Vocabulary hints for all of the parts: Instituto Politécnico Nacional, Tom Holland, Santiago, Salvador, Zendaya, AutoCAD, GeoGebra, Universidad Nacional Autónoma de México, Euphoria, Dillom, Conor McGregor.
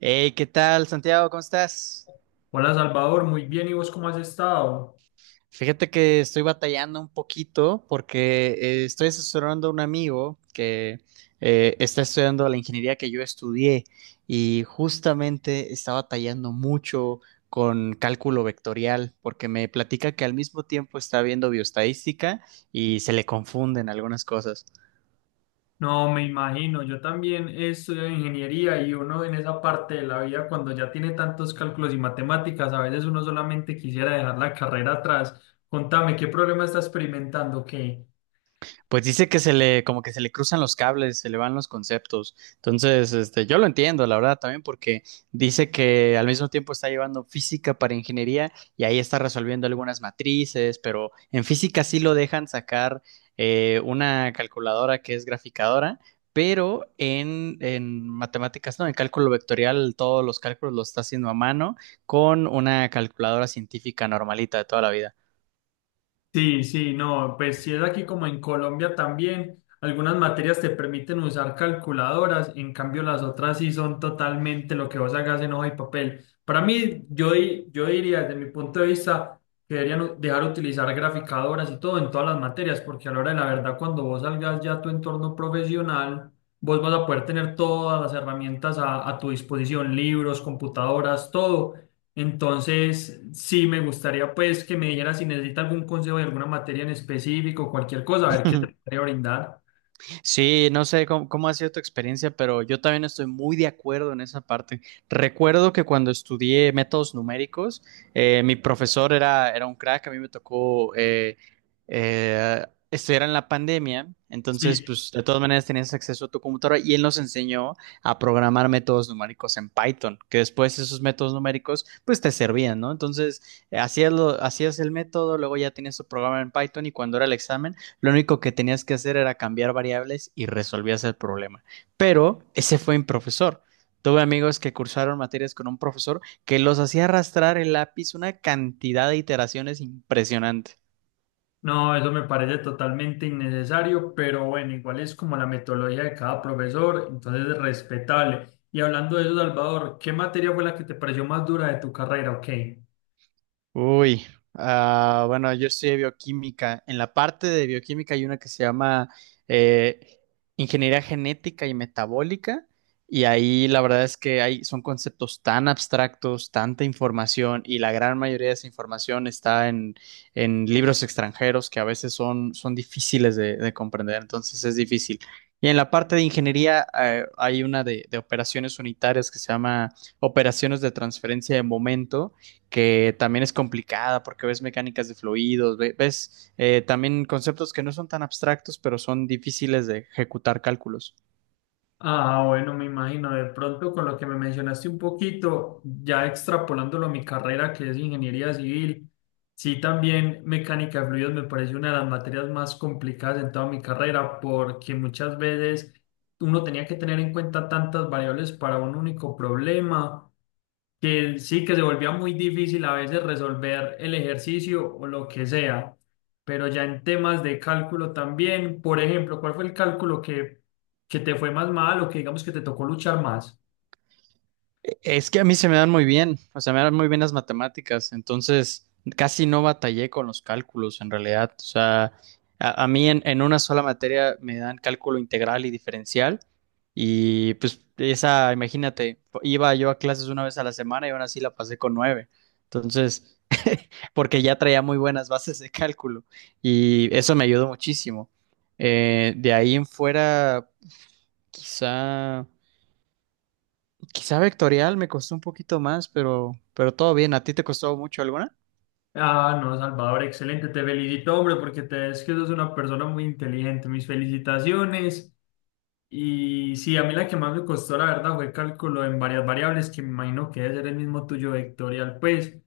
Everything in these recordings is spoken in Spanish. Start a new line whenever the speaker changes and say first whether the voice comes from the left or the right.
right: Hey, ¿qué tal, Santiago? ¿Cómo estás?
left: Hola Salvador, muy bien, ¿y vos cómo has estado?
right: Fíjate que estoy batallando un poquito porque estoy asesorando a un amigo que está estudiando la ingeniería que yo estudié y justamente está batallando mucho con cálculo vectorial porque me platica que al mismo tiempo está viendo bioestadística y se le confunden algunas cosas.
left: No, me imagino, yo también he estudiado ingeniería y uno en esa parte de la vida cuando ya tiene tantos cálculos y matemáticas, a veces uno solamente quisiera dejar la carrera atrás. Contame, ¿qué problema está experimentando? ¿Qué?
right: Pues dice que se le, como que se le cruzan los cables, se le van los conceptos. Entonces, este, yo lo entiendo, la verdad, también porque dice que al mismo tiempo está llevando física para ingeniería y ahí está resolviendo algunas matrices, pero en física sí lo dejan sacar una calculadora que es graficadora, pero en matemáticas, no, en cálculo vectorial, todos los cálculos los está haciendo a mano con una calculadora científica normalita de toda la vida.
left: Sí, sí, no, pues si es aquí como en Colombia también, algunas materias te permiten usar calculadoras, en cambio las otras sí son totalmente lo que vos hagas en hoja y papel. Para mí, yo, yo diría desde mi punto de vista que deberían dejar utilizar graficadoras y todo en todas las materias, porque a la hora de la verdad, cuando vos salgas ya a tu entorno profesional, vos vas a poder tener todas las herramientas a tu disposición, libros, computadoras, todo. Entonces, sí, me gustaría pues que me dijera si necesita algún consejo de alguna materia en específico, cualquier cosa, a ver qué te podría brindar.
right: Sí, no sé cómo ha sido tu experiencia, pero yo también estoy muy de acuerdo en esa parte. Recuerdo que cuando estudié métodos numéricos, mi profesor era un crack. A mí me tocó eh, estudiar en la pandemia, entonces
left: Sí,
right: pues de todas maneras tenías acceso a tu computadora y él nos enseñó a programar métodos numéricos en Python, que después esos métodos numéricos pues te servían, ¿no? Entonces hacías, hacías el método, luego ya tenías tu programa en Python y cuando era el examen lo único que tenías que hacer era cambiar variables y resolvías el problema. Pero ese fue mi profesor. Tuve amigos que cursaron materias con un profesor que los hacía arrastrar el lápiz una cantidad de iteraciones impresionante.
left: no, eso me parece totalmente innecesario, pero bueno, igual es como la metodología de cada profesor, entonces es respetable. Y hablando de eso, Salvador, ¿qué materia fue la que te pareció más dura de tu carrera? Ok.
right: Uy, ah, bueno, yo estudié bioquímica. En la parte de bioquímica hay una que se llama eh, ingeniería genética y metabólica, y ahí la verdad es que hay, son conceptos tan abstractos, tanta información, y la gran mayoría de esa información está en libros extranjeros que a veces son difíciles de comprender, entonces es difícil. Y en la parte de ingeniería hay una de operaciones unitarias que se llama operaciones de transferencia de momento que también es complicada porque ves mecánicas de fluidos, ves también conceptos que no son tan abstractos, pero son difíciles de ejecutar cálculos.
left: Ah, bueno, me imagino, de pronto con lo que me mencionaste un poquito, ya extrapolándolo a mi carrera que es ingeniería civil, sí, también mecánica de fluidos me parece una de las materias más complicadas en toda mi carrera porque muchas veces uno tenía que tener en cuenta tantas variables para un único problema, que sí, que se volvía muy difícil a veces resolver el ejercicio o lo que sea, pero ya en temas de cálculo también, por ejemplo, ¿cuál fue el cálculo que te fue más mal o que digamos que te tocó luchar más?
right: Es que a mí se me dan muy bien, o sea, me dan muy bien las matemáticas, entonces casi no batallé con los cálculos en realidad, o sea, a mí en una sola materia me dan cálculo integral y diferencial y pues esa, imagínate, iba yo a clases una vez a la semana y aún así la pasé con nueve, entonces, porque ya traía muy buenas bases de cálculo y eso me ayudó muchísimo. De ahí en fuera, quizá... Quizá vectorial me costó un poquito más, pero todo bien. ¿A ti te costó mucho alguna?
left: Ah, no, Salvador, excelente, te felicito, hombre, porque te es que sos una persona muy inteligente, mis felicitaciones. Y sí, a mí la que más me costó, la verdad, fue cálculo en varias variables, que me imagino que debe ser el mismo tuyo vectorial, pues.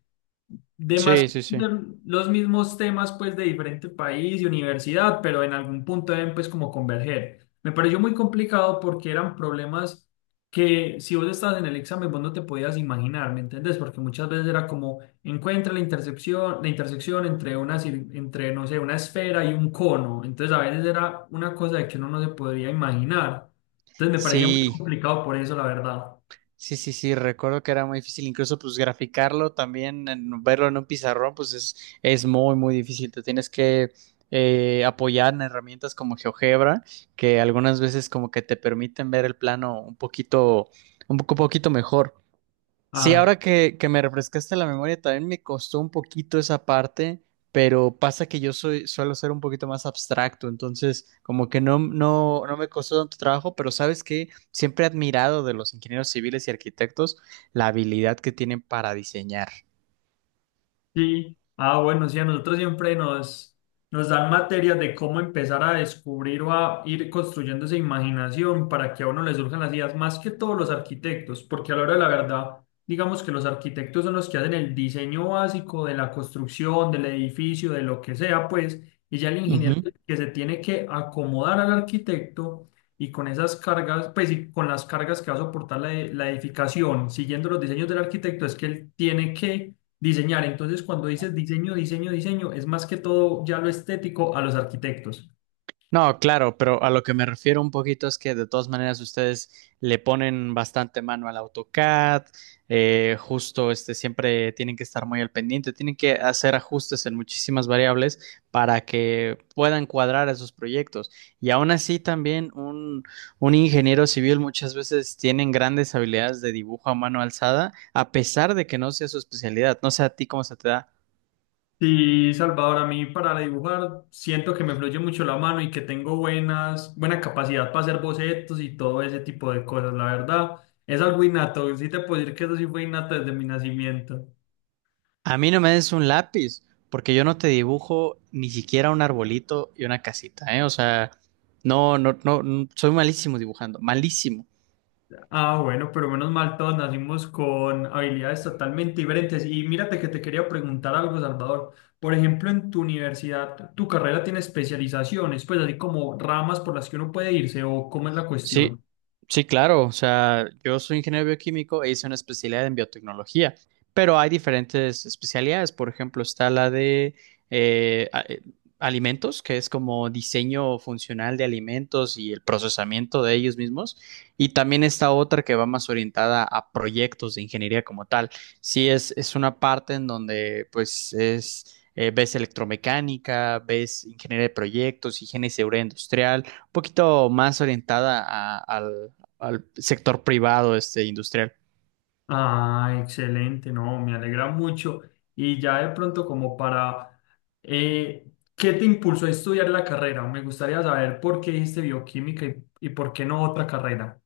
left: Demás
right: Sí, sí, sí.
left: de los mismos temas pues de diferente país y universidad, pero en algún punto deben pues como converger. Me pareció muy complicado porque eran problemas que si vos estabas en el examen vos no te podías imaginar, ¿me entendés? Porque muchas veces era como encuentra la intersección entre una entre no sé, una esfera y un cono. Entonces a veces era una cosa de que uno no se podría imaginar. Entonces me parecía muy
right: Sí,
left: complicado por eso, la verdad.
right: sí, sí, sí, recuerdo que era muy difícil, incluso pues graficarlo también, verlo en un pizarrón, pues es muy, muy difícil, te tienes que apoyar en herramientas como GeoGebra, que algunas veces como que te permiten ver el plano un poquito, un poco, poquito mejor. Sí,
left: Ah,
right: ahora que me refrescaste la memoria, también me costó un poquito esa parte, pero pasa que yo soy, suelo ser un poquito más abstracto, entonces como que no, no, no me costó tanto trabajo, pero sabes que siempre he admirado de los ingenieros civiles y arquitectos la habilidad que tienen para diseñar.
left: sí, ah, bueno, sí, a nosotros siempre nos, nos dan materias de cómo empezar a descubrir o a ir construyendo esa imaginación para que a uno le surjan las ideas, más que todos los arquitectos, porque a la hora de la verdad, digamos que los arquitectos son los que hacen el diseño básico de la construcción, del edificio, de lo que sea, pues, y ya el ingeniero es el que se tiene que acomodar al arquitecto y con esas cargas, pues, y con las cargas que va a soportar la, la edificación, siguiendo los diseños del arquitecto, es que él tiene que diseñar. Entonces cuando dices diseño, diseño, diseño, es más que todo ya lo estético a los arquitectos.
right: No, claro, pero a lo que me refiero un poquito es que de todas maneras ustedes le ponen bastante mano al AutoCAD, justo este siempre tienen que estar muy al pendiente, tienen que hacer ajustes en muchísimas variables para que puedan cuadrar esos proyectos. Y aún así también un ingeniero civil muchas veces tienen grandes habilidades de dibujo a mano alzada, a pesar de que no sea su especialidad. No sé a ti cómo se te da.
left: Sí, Salvador, a mí para dibujar siento que me fluye mucho la mano y que tengo buenas, buena capacidad para hacer bocetos y todo ese tipo de cosas, la verdad. Es algo innato, sí te puedo decir que eso sí fue innato desde mi nacimiento.
right: A mí no me des un lápiz, porque yo no te dibujo ni siquiera un arbolito y una casita, ¿eh? O sea, no, no, no, no, soy malísimo dibujando, malísimo.
left: Ah, bueno, pero menos mal, todos nacimos con habilidades totalmente diferentes. Y mírate que te quería preguntar algo, Salvador. Por ejemplo, en tu universidad, ¿tu carrera tiene especializaciones, pues así como ramas por las que uno puede irse o cómo es la
right: Sí,
left: cuestión?
right: sí, claro. O sea, yo soy ingeniero bioquímico e hice una especialidad en biotecnología, pero hay diferentes especialidades. Por ejemplo, está la de eh, a- eh, alimentos, que es como diseño funcional de alimentos y el procesamiento de ellos mismos. Y también está otra que va más orientada a proyectos de ingeniería como tal. Sí, es una parte en donde pues es... ves electromecánica, ves ingeniería de proyectos, higiene y seguridad industrial, poquito más orientada al, al sector privado, este, industrial.
left: Ah, excelente, no, me alegra mucho. Y ya de pronto como para, ¿qué te impulsó a estudiar la carrera? Me gustaría saber por qué dijiste bioquímica y por qué no otra carrera.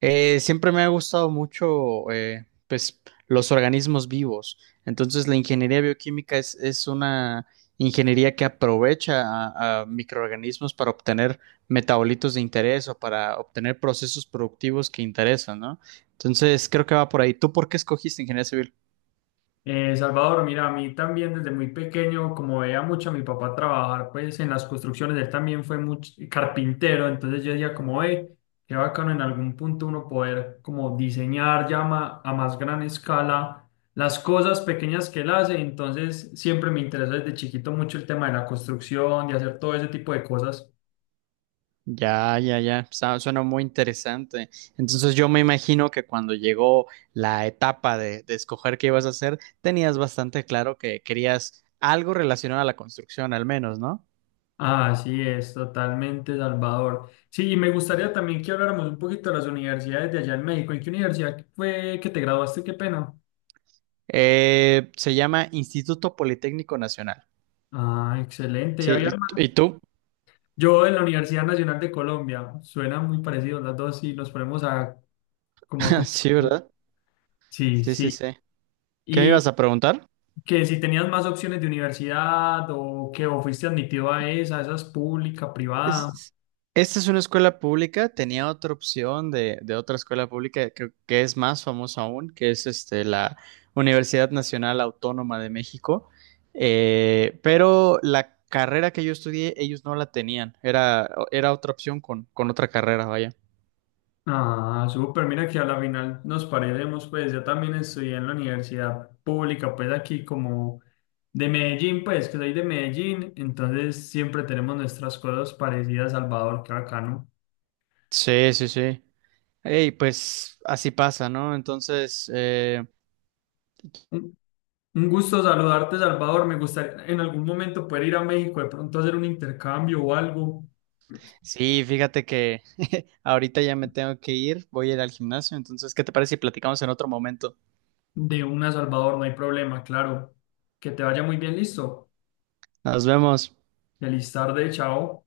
right: Siempre me ha gustado mucho, pues, los organismos vivos. Entonces, la ingeniería bioquímica es una ingeniería que aprovecha a microorganismos para obtener metabolitos de interés o para obtener procesos productivos que interesan, ¿no? Entonces, creo que va por ahí. ¿Tú por qué escogiste ingeniería civil?
left: Salvador, mira, a mí también desde muy pequeño, como veía mucho a mi papá trabajar, pues en las construcciones, él también fue mucho carpintero, entonces yo decía como, qué bacano en algún punto uno poder como diseñar ya a más gran escala las cosas pequeñas que él hace, entonces siempre me interesó desde chiquito mucho el tema de la construcción, de hacer todo ese tipo de cosas.
right: Ya, ya, ya. Suena muy interesante. Entonces yo me imagino que cuando llegó la etapa de escoger qué ibas a hacer, tenías bastante claro que querías algo relacionado a la construcción, al menos, ¿no?
left: Así es, totalmente, Salvador. Sí, y me gustaría también que habláramos un poquito de las universidades de allá en México. ¿En qué universidad fue que te graduaste? Qué pena.
right: Se llama Instituto Politécnico Nacional.
left: Ah, excelente. Y había
right: Sí, ¿
left: más.
right: y tú?
left: Yo en la Universidad Nacional de Colombia, suena muy parecido las dos y nos ponemos a como a
right: Sí,
left: comparar.
right: ¿verdad?
left: Sí,
right: Sí, sí,
left: sí.
right: sí. ¿Qué me
left: Y
right: ibas a preguntar?
left: que si tenías más opciones de universidad o que o fuiste admitido a esa, esa es pública, privada.
right: Es- Esta es una escuela pública, tenía otra opción de otra escuela pública que es más famosa aún, que es este, la Universidad Nacional Autónoma de México. Pero la carrera que yo estudié, ellos no la tenían, era otra opción con otra carrera, vaya.
left: Ah, súper, mira que a la final nos parecemos, pues yo también estudié en la universidad pública, pues aquí como de Medellín, pues que soy de Medellín, entonces siempre tenemos nuestras cosas parecidas, Salvador, qué bacano.
right: Sí, sí, sí. Y pues así pasa, ¿no? Entonces,
left: Un un gusto saludarte, Salvador. Me gustaría en algún momento poder ir a México, de pronto hacer un intercambio o algo.
right: sí, fíjate que ahorita ya me tengo que ir, voy a ir al gimnasio, entonces, ¿qué te parece si platicamos en otro momento?
left: De una, Salvador. No hay problema, claro. Que te vaya muy bien, listo.
right: Nos vemos.
left: Feliz tarde, chao.